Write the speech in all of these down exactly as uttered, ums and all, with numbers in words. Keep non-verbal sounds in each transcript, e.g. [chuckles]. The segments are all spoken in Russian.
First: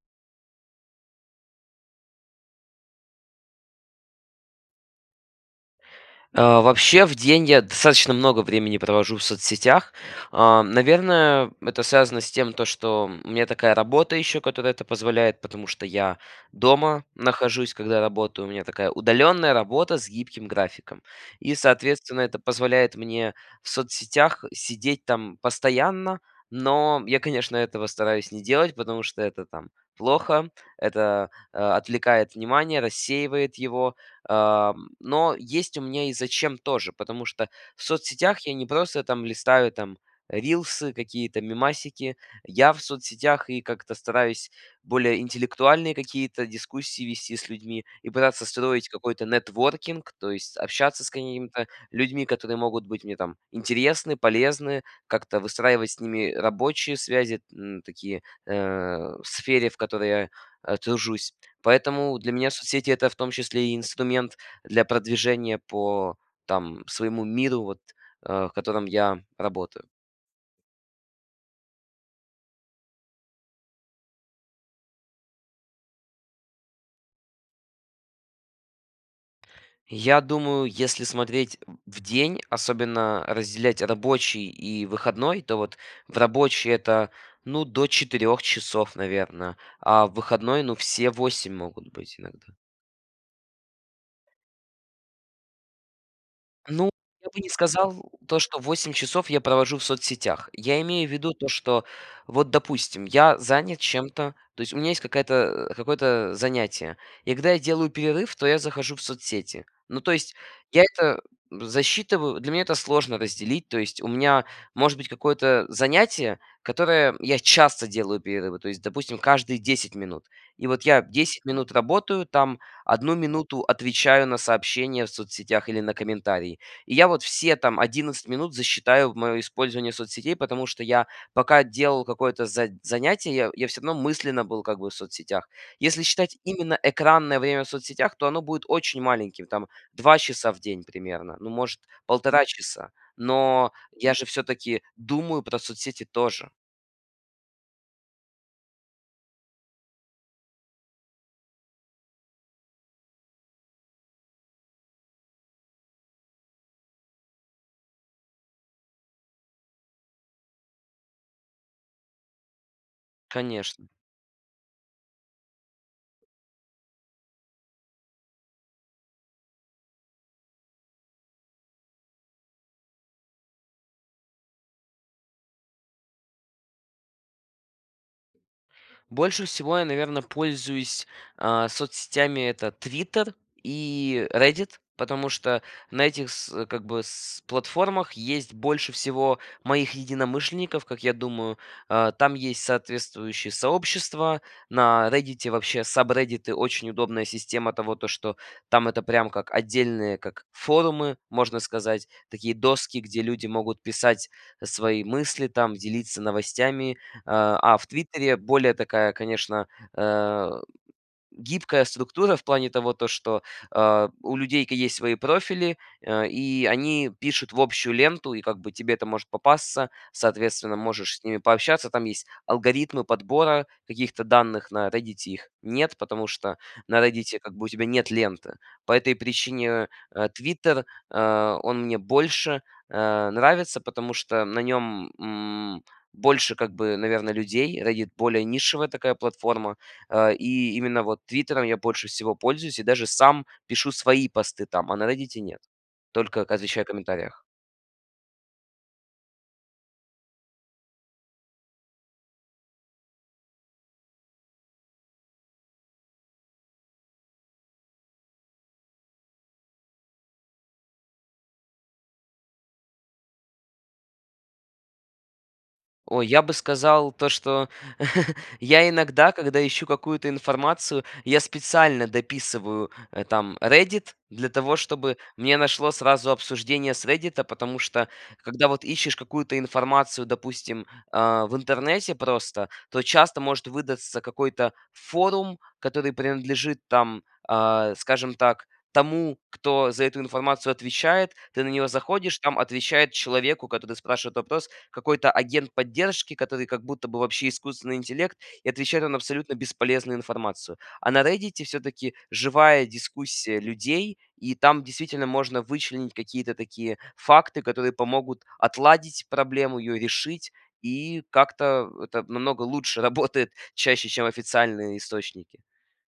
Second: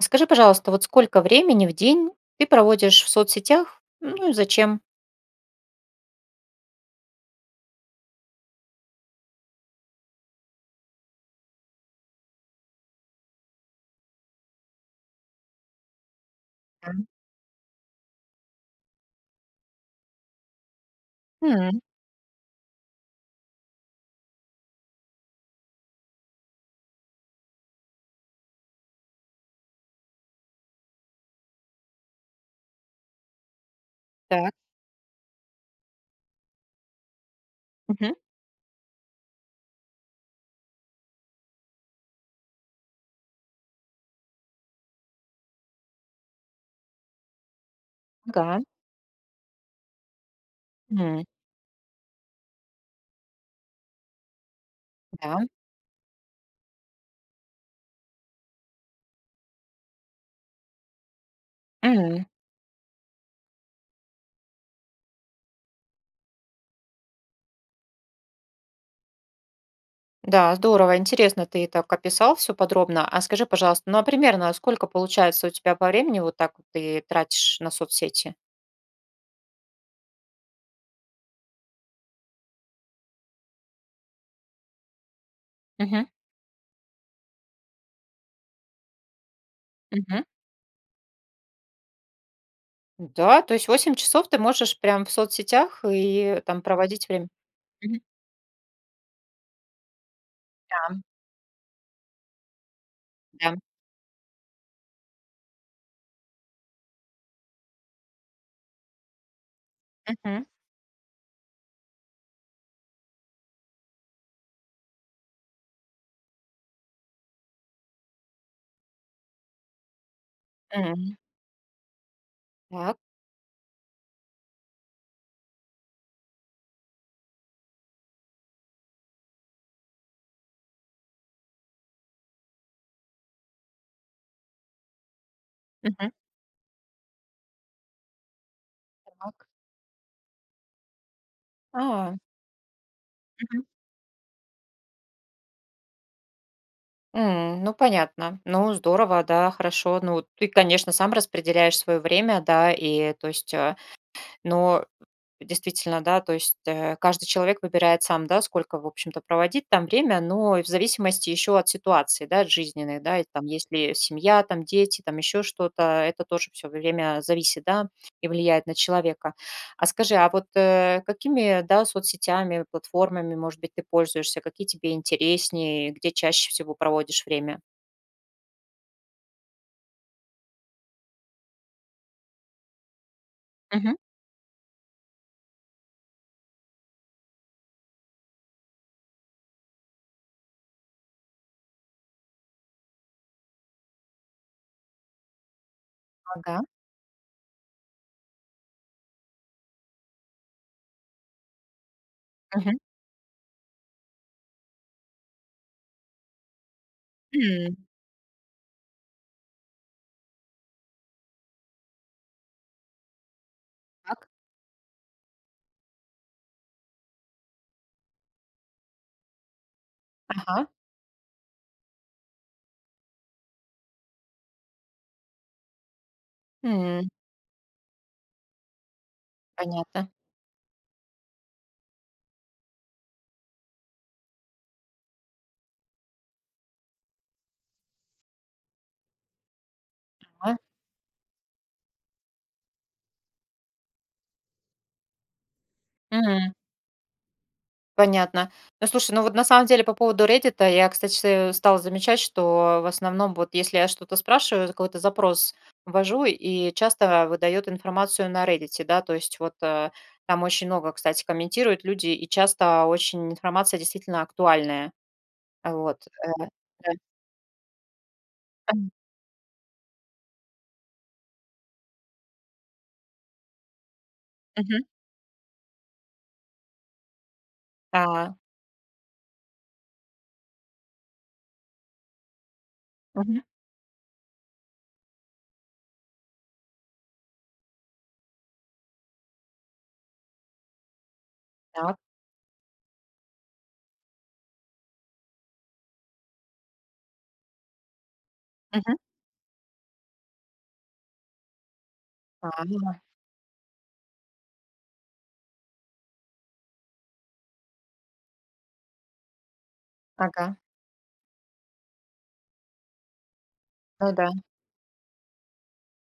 Скажи, пожалуйста, вот сколько времени в день ты проводишь в соцсетях, ну, и зачем? А, вообще в день я достаточно много времени провожу в соцсетях. А, наверное, это связано с тем, то, что у меня такая работа ещё, которая это позволяет, потому что я дома М. нахожусь, когда работаю, у меня такая удалённая работа с гибким графиком. И, М. соответственно, это позволяет мне в соцсетях сидеть там постоянно. Но я, конечно, этого стараюсь не делать, потому что это, там, плохо, это, а, отвлекает внимание, рассеивает его, Так. а, м, но есть у меня и зачем тоже. Потому что в Мгм. соцсетях я не просто, там, листаю, там, рилсы, какие-то мемасики, я в соцсетях и как-то стараюсь более интеллектуальные какие-то дискуссии вести с людьми и пытаться Ага. строить какой-то нетворкинг, то есть общаться с Мгм. какими-то людьми, которые могут быть мне, там, интересны, полезны, как-то Да. выстраивать с ними рабочие связи, м, такие, э, в сфере, в которой я, а, тружусь. Поэтому Мгм. для меня соцсети- это в том числе и инструмент для продвижения по, там, своему миру, вот, э, в котором я работаю. Да, здорово, интересно, ты так описал всё подробно. А скажи, пожалуйста, ну, а примерно сколько получается у тебя по времени, вот так вот ты тратишь на соцсети? Я думаю, если смотреть в в день, особенно разделять рабочий и выходной, то вот Мгм. в рабочий это, ну, до четырех часов, наверно, а в Мгм. выходной, ну, все восемь могут быть иногда. Да, то есть восемь часов ты можешь прям в соцсетях и там Ну, проводить я время? бы не сказал, Мгм. то что восемь часов я провожу в соцсетях. Я Да. имею в виду то, что вот, допустим, я Да. занят чем-то, то есть у меня есть какая-то, э, какое-то, э, занятие. И когда я делаю перерыв, то я захожу в соцсети. Ну, то есть, Мгм. я это засчитываю, для меня это сложно разделить, то есть у меня может быть какое-то занятие, которое я часто делаю перерывы, то есть, допустим, каждые десять минут. И вот я М. десять минут работаю, там, Так. одну минуту отвечаю на сообщения в соцсетях или на комментарии. И я вот все там одиннадцать минут засчитаю в моё использование соцсетей, потому что я, пока делал какое-то за занятие, я я всё равно мысленно был как бы в соцсетях. Если Мгм. считать именно экранное время в соцсетях, то оно будет очень Так. маленьким, там, два часа в день примерно, ну, может, А. полтора часа. Мгм. Но я же всё-таки думаю про соцсети тоже. М, ну понятно, ну, здорово, да, хорошо. Ну, ты, конечно, сам распределяешь свое время, да, и, то есть, э, ну, действительно, да, то есть, э, каждый человек выбирает сам, да, сколько, в общем-то, проводить там время, но и в зависимости еще от ситуации, да, жизненной, да, и там есть Конечно. ли семья, там, дети, там еще что-то, это тоже всё время зависит, да, и влияет на человека. А скажи, а вот, э, какими, э, да, соцсетями, платформами, может быть, ты пользуешься, какие тебе интереснее, где чаще всего проводишь время? Больше всего я, наверно, пользуюсь, а, соцсетями- это "Твиттер" Мгм. и "Реддит", потому что на этих с как бы с платформах есть больше всего моих единомышленников, как я думаю. Э, там есть соответствующие сообщества. На "Реддите" вообще сабреддиты- Ага. очень удобная система того, то, что там это прям как отдельные как форумы, можно сказать, такие Мгм. доски, где люди могут писать, э, свои мысли там, делиться новостями, а а М. в "Твиттере" более такая, конечно, э, гибкая структура в плане того, то, что, э, Так. у людей ки есть свои профили, э, и они пишут в общую ленту и как бы тебе это может попасться, Ага. соответственно, можешь с ними пообщаться. Там есть алгоритмы подбора каких-то данных, на "Реддите" их нет, потому что на М. "Реддите" как бы у тебя нет ленты. По этой причине, э, Понятно. э, "Твиттер", э, он мне больше, э, нравится, потому что на нём, м, больше как бы, наверно, людей. "Реддит"- более нишевая такая платформа, э, А. и именно вот "Твиттером" я больше всего пользуюсь и даже сам пишу свои посты там, а на "Реддите" нет. Только когда М. отвечаю в комментариях. Понятно. Ну, слушай, ну вот на самом деле по поводу "Реддита", я, кстати, стала замечать, что в основном вот если я что-то спрашиваю, какой-то запрос ввожу и часто выдает информацию на "Реддите", да. То есть вот, э, там очень много, кстати, комментируют люди и часто очень информация действительно актуальная. Вот. О, я Э, бы э. сказал то, что [chuckles] я Эм. иногда, когда ищу какую-то информацию, я специально дописываю там "Реддит". Для того, Мгм. чтобы мне нашло сразу обсуждение с "Реддита". Потому что Да. когда вот ищешь какую-то информацию, допустим, э, в интернете просто, то часто Мгм. может выдаться какой-то форум, который принадлежит, там, э, скажем так, тому, кто за эту информацию отвечает. Ты на него Так. заходишь, там отвечает человеку, который спрашивает вопрос, какой-то агент поддержки, который как будто бы вообще искусственный интеллект, и Мгм. отвечает он абсолютно бесполезную информацию. А на "Реддите" всё-таки живая Правильно. дискуссия людей. И там действительно можно вычленить какие-то такие факты, которые помогут отладить проблему, ее решить, Ага. и как-то, э, это намного лучше работает чаще, Ну чем да. официальные источники.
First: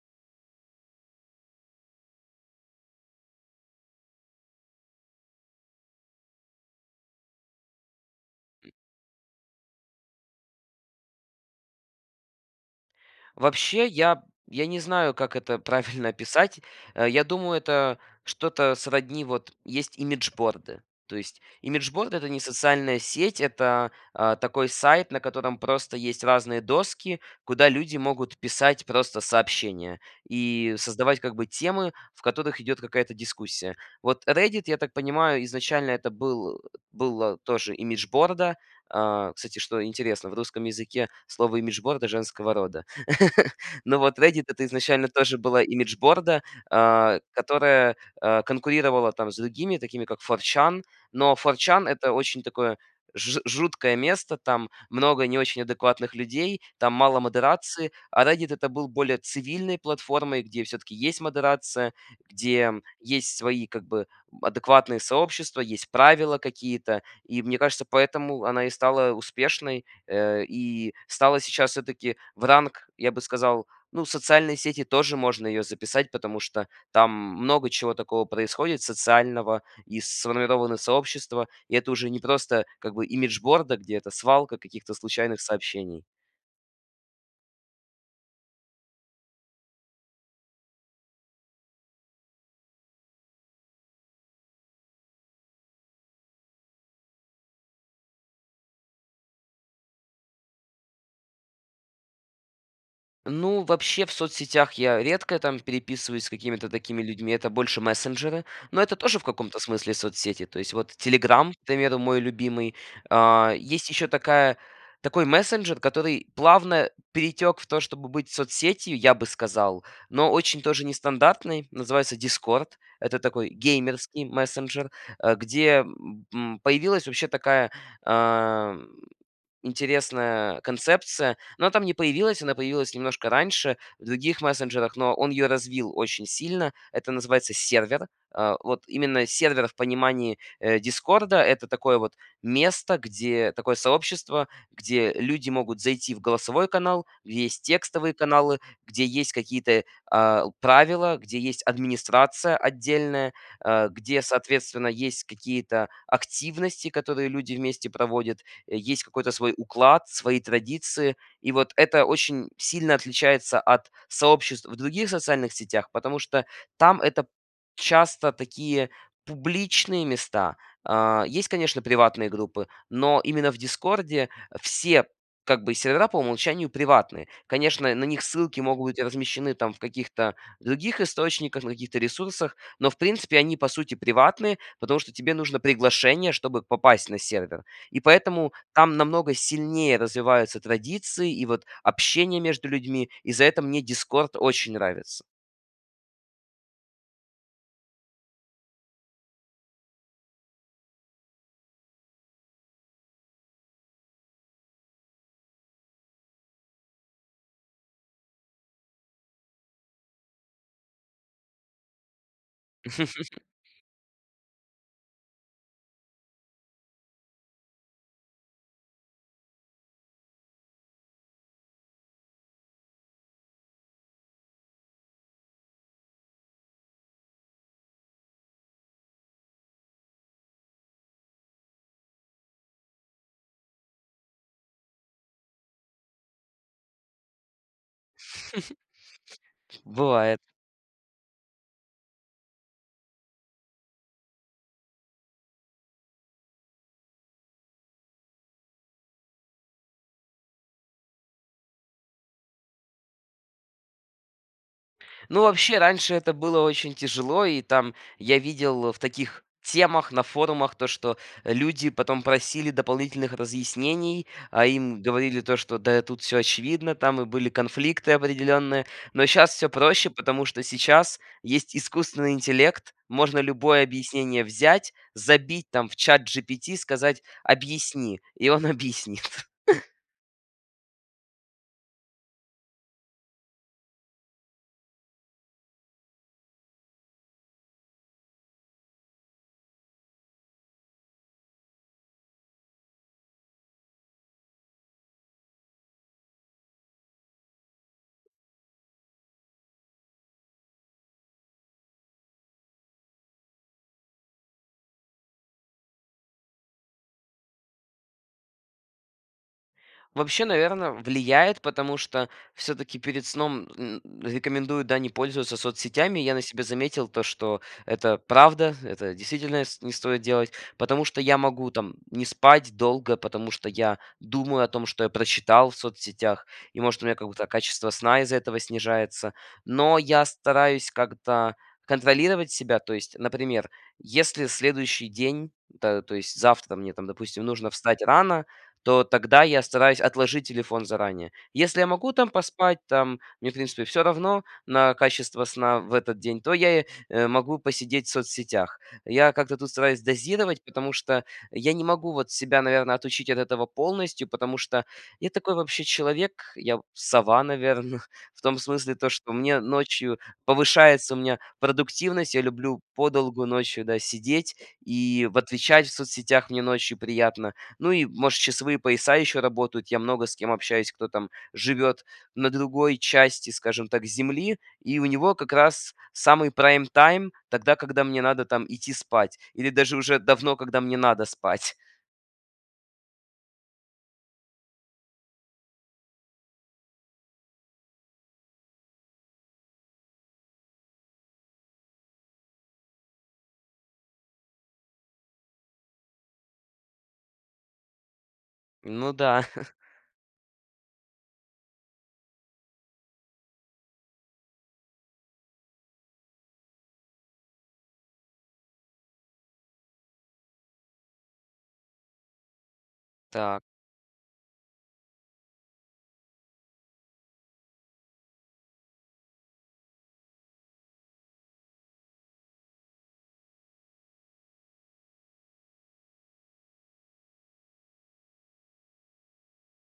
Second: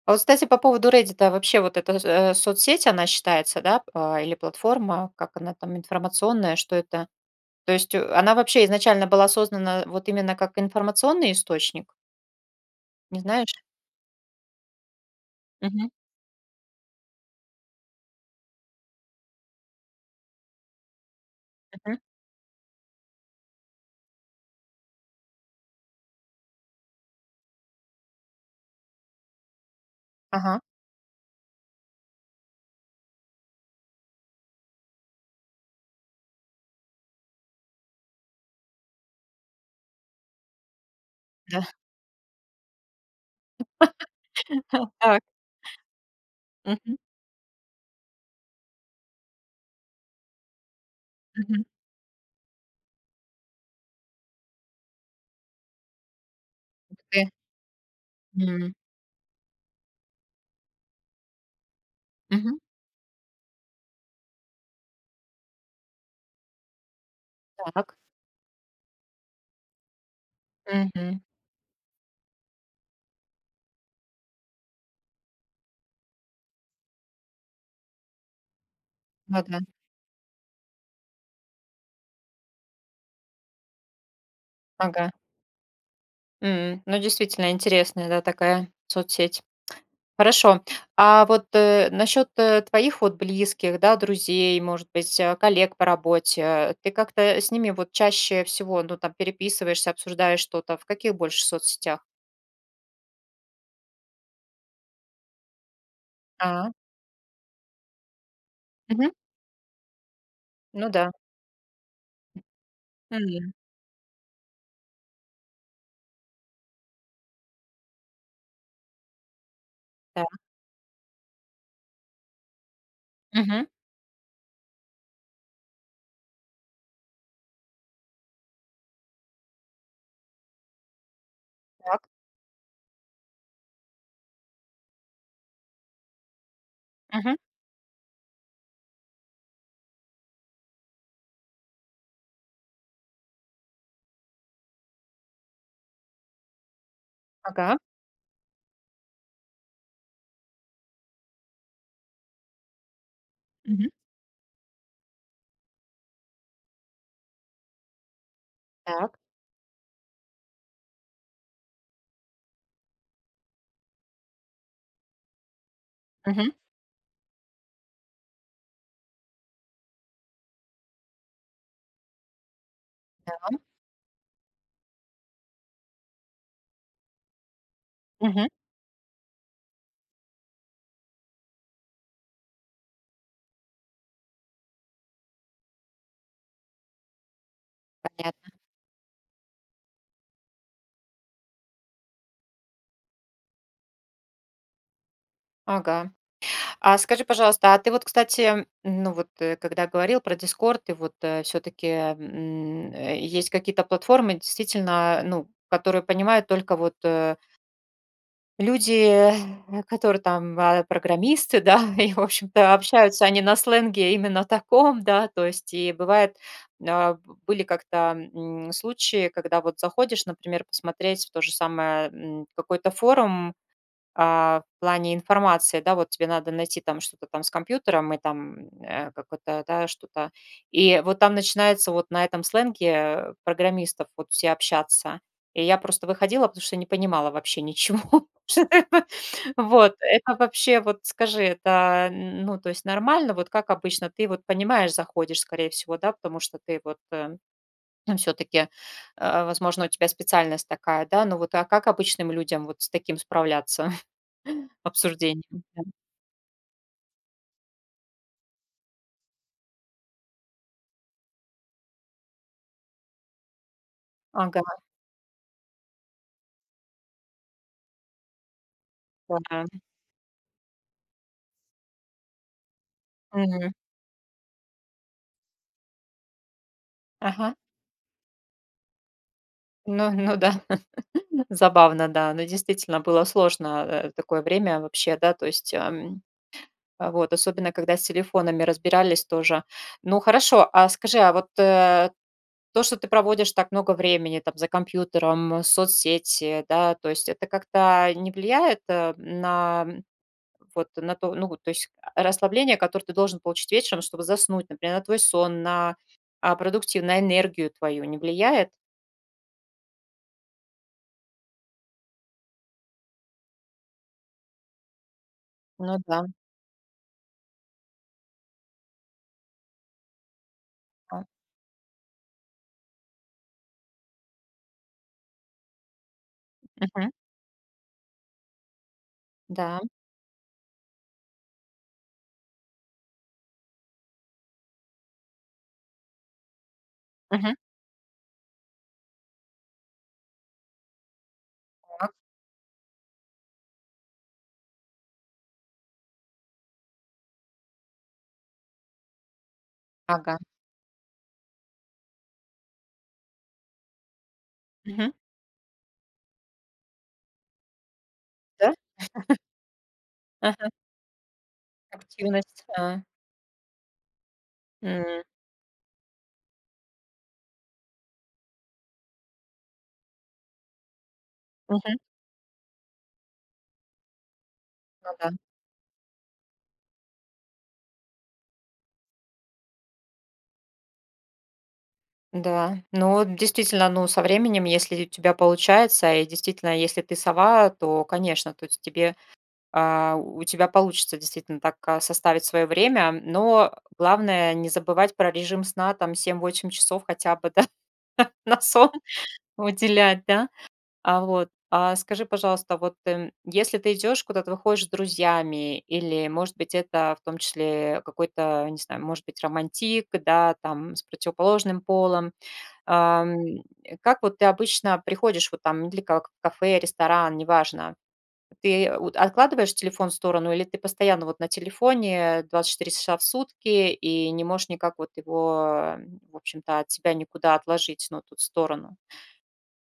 А вот, кстати, по поводу "Реддита", вообще вот эта, э, соцсеть, она считается, да, э, или платформа? Как она там, информационная, что это? То есть, э, она вообще изначально была создана вот именно как информационный источник? Не знаешь? Вообще я я не знаю, как это Мгм. правильно описать. Я думаю, это что-то сродни вот есть имиджборды. То есть Мгм. имиджборда- это не социальная сеть, это, э, такой сайт, на котором просто есть разные доски, куда люди могут писать просто сообщения Ага. и создавать как бы темы, в которых идет какая-то дискуссия. Вот "Реддит", я так понимаю, изначально это был была тоже имиджборда, э, кстати, что интересно, в русском языке слово Да. "имиджборда" женского рода. [chuckles] Но вот "Реддит"- это [laughs] А изначально так. тоже была имиджборда. Мгм. Э, которая, э, конкурировала там с другими, такими как 4chan, но Мгм. 4chan- это очень такое ж жуткое место, там много не очень адекватных людей, там мало Где? модерации. А "Реддит"- это М. был более цивильной платформой, где всё-таки есть модерация, Мгм. где есть свои как бы адекватные сообщества, есть правила какие-то. И, мне кажется, Так. поэтому она и стала успешной, э, и Мгм. стала сейчас всё-таки в ранг, я бы сказал, ну, в социальные сети тоже можно ее записать. Потому что там много чего такого происходит социального, Ладно. и сформированы сообщества, и это уже не просто как бы имиджборда, где это свалка каких-то Ага. случайных сообщений. М, ну, действительно интересная, да, такая соцсеть. Хорошо. А вот, э, насчет, э, твоих вот близких, да, друзей, может быть, а коллег по работе, ты как-то, э, с ними вот чаще всего, ну, там переписываешься, обсуждаешь что-то, в каких больше соцсетях? Ну, вообще в соцсетях я редко там переписываюсь с какими-то А. такими людьми, это больше мессенджеры. Но это Мгм. тоже в каком-то смысле соцсети, то есть Ну вот да. "Телеграм", к примеру, мой М. любимый. Мгм. А, есть еще такая такой мессенджер, который плавно перетек в то, чтобы быть соцсетью, я бы сказал, Да. но очень тоже нестандартный. Называется "Дискорд". Это такой Мгм. геймерский мессенджер, а где, м, появилась вообще такая, а, м, интересная концепция, но она там не Так. появилась, она появилась немножко раньше в других мессенджерах, но он её развил очень сильно. Это Мгм. называется сервер. А, вот именно сервер в понимании, э, "Дискорда"- это такое вот место, где такое сообщество, где люди могут зайти в голосовой канал, где есть Ага. текстовые каналы, где есть какие-то, а, правила, где есть администрация отдельная, а, Мгм. где, соответственно, есть какие-то активности, которые люди вместе проводят, есть Так. какой-то свой уклад, свои традиции, и вот это очень сильно отличается от сообществ в других социальных сетях, потому что Мгм. там это часто такие публичные места. А, есть, конечно, приватные группы, но Да, именно в м. "Дискорде" все как бы сервера по умолчанию приватные. Конечно, на них Мгм. ссылки могут быть размещены там в каких-то других источниках, на каких-то ресурсах, но, в принципе, они, по сути, приватные, потому что тебе нужно приглашение, чтобы попасть на сервер. И Понятно. поэтому там намного сильнее развиваются традиции и вот общение между людьми, и за это мне "Дискорд" очень нравится. Ага. А скажи, пожалуйста, а ты вот, кстати, ну, вот, когда говорил про "Дискорд", и вот, э, всё-таки, м, э, есть какие-то платформы действительно, ну, которые понимают только вот, э люди, э, которые там ва программисты, да, и, в общем-то, общаются они [chuckles] на сленге именно таком, да, то есть и бывает а, в Были как-то, м, случаи, когда вот заходишь, например, посмотреть в то же самое, м, какой-то форум, а, в плане информации, да, вот тебе надо найти там что-то там с компьютером и там, м, э, какой-то, да, что-то, и вот там начинается вот на этом сленге, э, программистов вот все общаться. И я просто выходила, потому что не понимала вообще ничего. Что [chuckles] такое? Вот, это Бывает! вообще, вот, скажи, это, а, н ну, то есть нормально? Вот как обычно, ты вот понимаешь, заходишь, скорее всего, да, потому что ты, вот, э, ну всё-таки, а, возможно, у тебя специальность такая, да. Ну вот, а как обычным людям вот с таким справляться [chuckles] Ну, обсуждением? вообще, раньше это было очень тяжело, и там я видел в таких темах на форумах то, что люди потом просили дополнительных разъяснений, а Ага. им говорили то, что: "Да, тут всё очевидно". Там и были конфликты определенные. Но щас всё Мгм. проще, потому что сейчас есть искусственный интеллект, можно Мгм. любое объяснение взять, забить, там, в ChatGPT, сказать: Ага. "Объясни"- и он объяснит. [chuckles] Ну ну да. [chuckles] Забавно, да. Ну, действительно, было сложно, э, такое время вообще, да, то есть, а, м. Вот, особенно, когда с телефонами разбирались тоже. Ну, хорошо, а скажи, а вот, э, то, что ты проводишь так много времени, там, за компьютером, соцсети, да, то есть это как-то не влияет, э, на, м, вот на ту ну вот, то есть, а, расслабление, которое ты должен получить вечером, чтобы заснуть, например, на твой сон, на, а, продуктивн на энергию твою не влияет? Вообще, наверно, влияет, потому что всё-таки перед сном, н рекомендуют, да, не пользоваться Ну соцсетями. да. Я на себе заметил то, что это правда, это действительно ст не стоит делать, потому что А? я могу там не спать долго, потому что я думаю о том, что я прочитал в соцсетях, и, может, у Мгм. меня какое-то качество сна из-за этого снижается, Да. но я стараюсь как-то контролировать себя. То есть, например, если следующий день- это, то есть завтра мне там, допустим, Мгм. нужно встать рано, то тогда я стараюсь отложить телефон заранее. Если я могу Так. там поспать, там, мне, в принципе, всё равно на качество сна в этот день, то я, э, могу посидеть в соцсетях. Я как-то тут стараюсь Ага. дозировать, потому что я не могу вот себя, наверно, отучить от этого полностью, потому что Мгм. я такой вообще человек, я, в сова, наверно. В том Да? смысле, то, что [chuckles] мне ночью Ага. повышается у меня продуктивность, я Активность, люблю да. подолгу ночью, да, сидеть М. и в отвечать в соцсетях мне ночью приятно, ну и, может, часовые пояса еще работают, я много с кем общаюсь, кто там Мгм. живет на другой части, скажем так, Земли, и у Ну да. него как раз самый прайм-тайм тогда, когда мне надо там идти спать или даже уже давно, когда мне надо спать. Да, ну вот действительно, ну со временем, если у тебя получается и действительно, если ты сова, то, конечно, то есть тебе, а, у тебя получится действительно так, а, составить свое время. Но главное не забывать про режим сна, там, семь восемь часов хотя бы, да, на сон Ну да. [chuckles] уделять, да, а. Вот. А скажи, пожалуйста, вот если ты идешь, куда-то выходишь с друзьями или, может быть, это в том числе какой-то, не знаю, может быть, романтик, да, там с противоположным полом, а, м. Так. Как вот ты обычно приходишь вот там или как, в кафе, ресторан, неважно. Ты от откладываешь телефон в сторону или ты постоянно вот на телефоне двадцать четыре часа в сутки и не можешь никак вот его, в общем-то, от себя никуда отложить, ну, тут, в сторону?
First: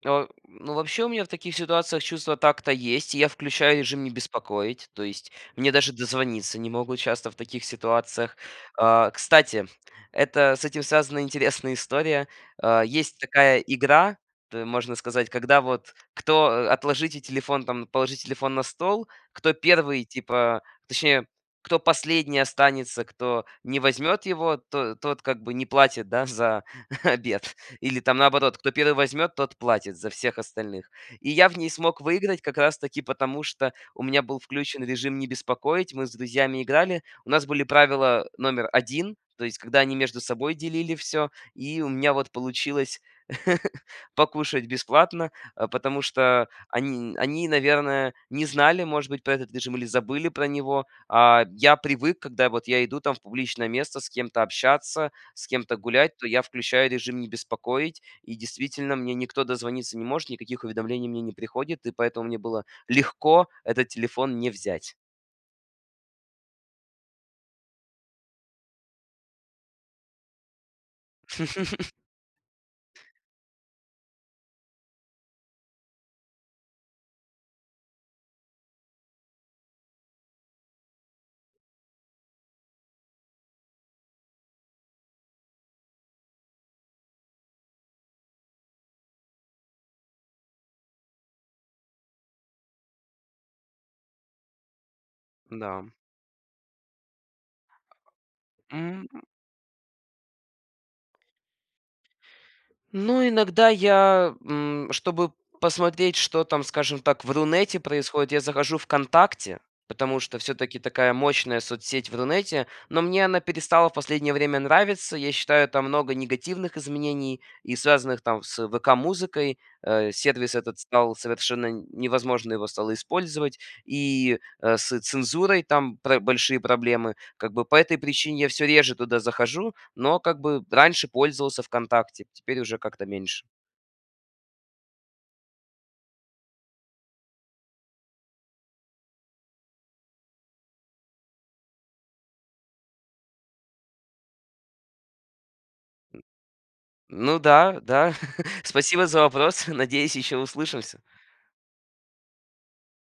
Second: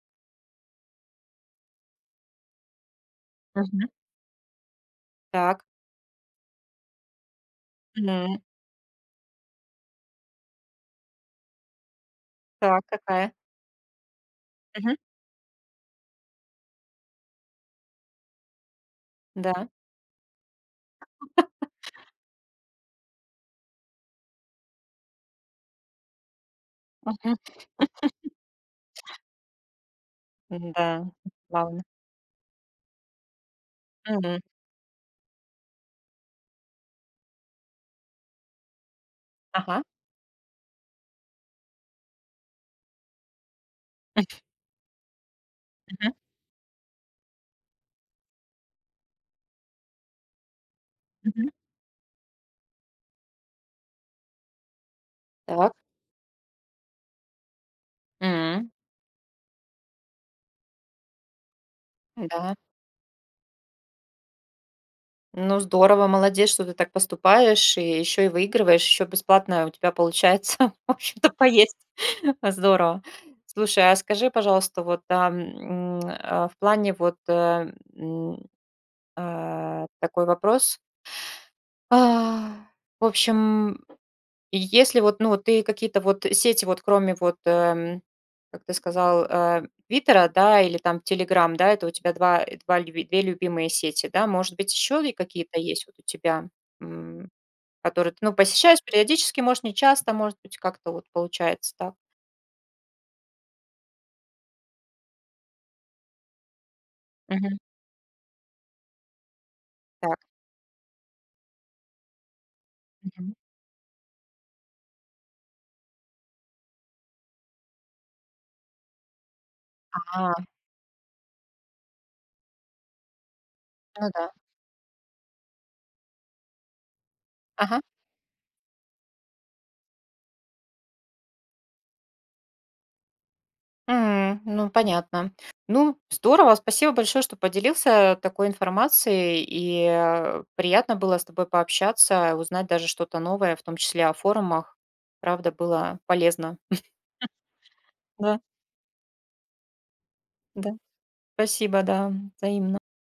Э, ну, вообще, у меня в таких ситуациях чувство такта есть, и я включаю Мгм. режим "Не беспокоить", то есть Так. мне даже дозвониться не могут часто в таких ситуациях. Мгм. А, кстати, это с этим связана интересная история. А, Так, есть какая? такая игра, т можно Мгм. сказать, когда вот кто э, "отложите телефон", там, "положи телефон на стол"- кто Да. первый, типа, точнее, кто [laughs] последний останется, кто не возьмет его, то тот как бы не платит, да, за Мгм. обед. Или там [laughs] наоборот: кто первый возьмет, тот платит за всех Мгм, остальных. да, И я в ней плавно. смог выиграть как раз-таки потому, что у меня был Мгм. включен режим "Не беспокоить", мы с друзьями играли, у нас были правила номер один, то есть когда Ага. они между собой делили всё, и у меня вот получилось [laughs] [chuckles] покушать бесплатно, а потому Мгм. что они они, наверное, не знали, может быть, про этот режим или забыли про него. А Мгм. я привык, когда вот я иду там в публичное место с кем-то общаться, с Так. кем-то гулять, то я включаю режим "Не беспокоить", и М. действительно мне никто дозвониться не может, никаких уведомлений мне не приходит, и поэтому мне Н-да. было легко этот телефон не взять. Ну, здорово, молодец, что ты так поступаешь, и ещё и выигрываешь, ещё бесплатно у тебя получается, в общем-то, поесть. [chuckles] Э, здорово. Слушай, а скажи, пожалуйста, вот, а, м, а, в плане вот, э, м, а, такой вопрос. А. В общем, если вот, ну, вот ты какие-то вот сети вот кроме вот, э, м, как ты сказал, а, "Твиттера", да, или там "Телеграм", да, это у тебя два, э, два люб две любимые сети, да? Может быть, еще и какие-то есть Да. вот у тебя, м, которые ты, ну, посещаешь М. периодически, может, нечасто, может быть, как-то вот получается, так? Ну, иногда я, м, чтобы посмотреть, что там, скажем так, в Мгм. Рунете происходит, я захожу "ВКонтакте", Так. потому что всё-таки такая мощная соцсеть в Рунете, но мне Мгм. она перестала в последнее время нравиться. Я считаю, там много негативных изменений и связанных там с "ВК Музыкой". Э, А. сервис этот стал совершенно невозможно его стало использовать, Ну да. и, э, с цензурой там пра большие проблемы. Как бы, по Ага. этой причине я всё реже туда захожу, но, как бы, раньше пользовался "ВКонтакте", теперь уже как-то меньше. М, ну, понятно. Ну, здорово, спасибо большое, что поделился, а, такой информацией, и, а, приятно было с тобой пообщаться, узнать даже что-то новое, в том числе о форумах. Правда было полезно. Ну да, [chuckles] да, Да. [chuckles] спасибо за вопрос, [chuckles] надеюсь, ещё Да. услышимся. Спасибо, да, взаимно.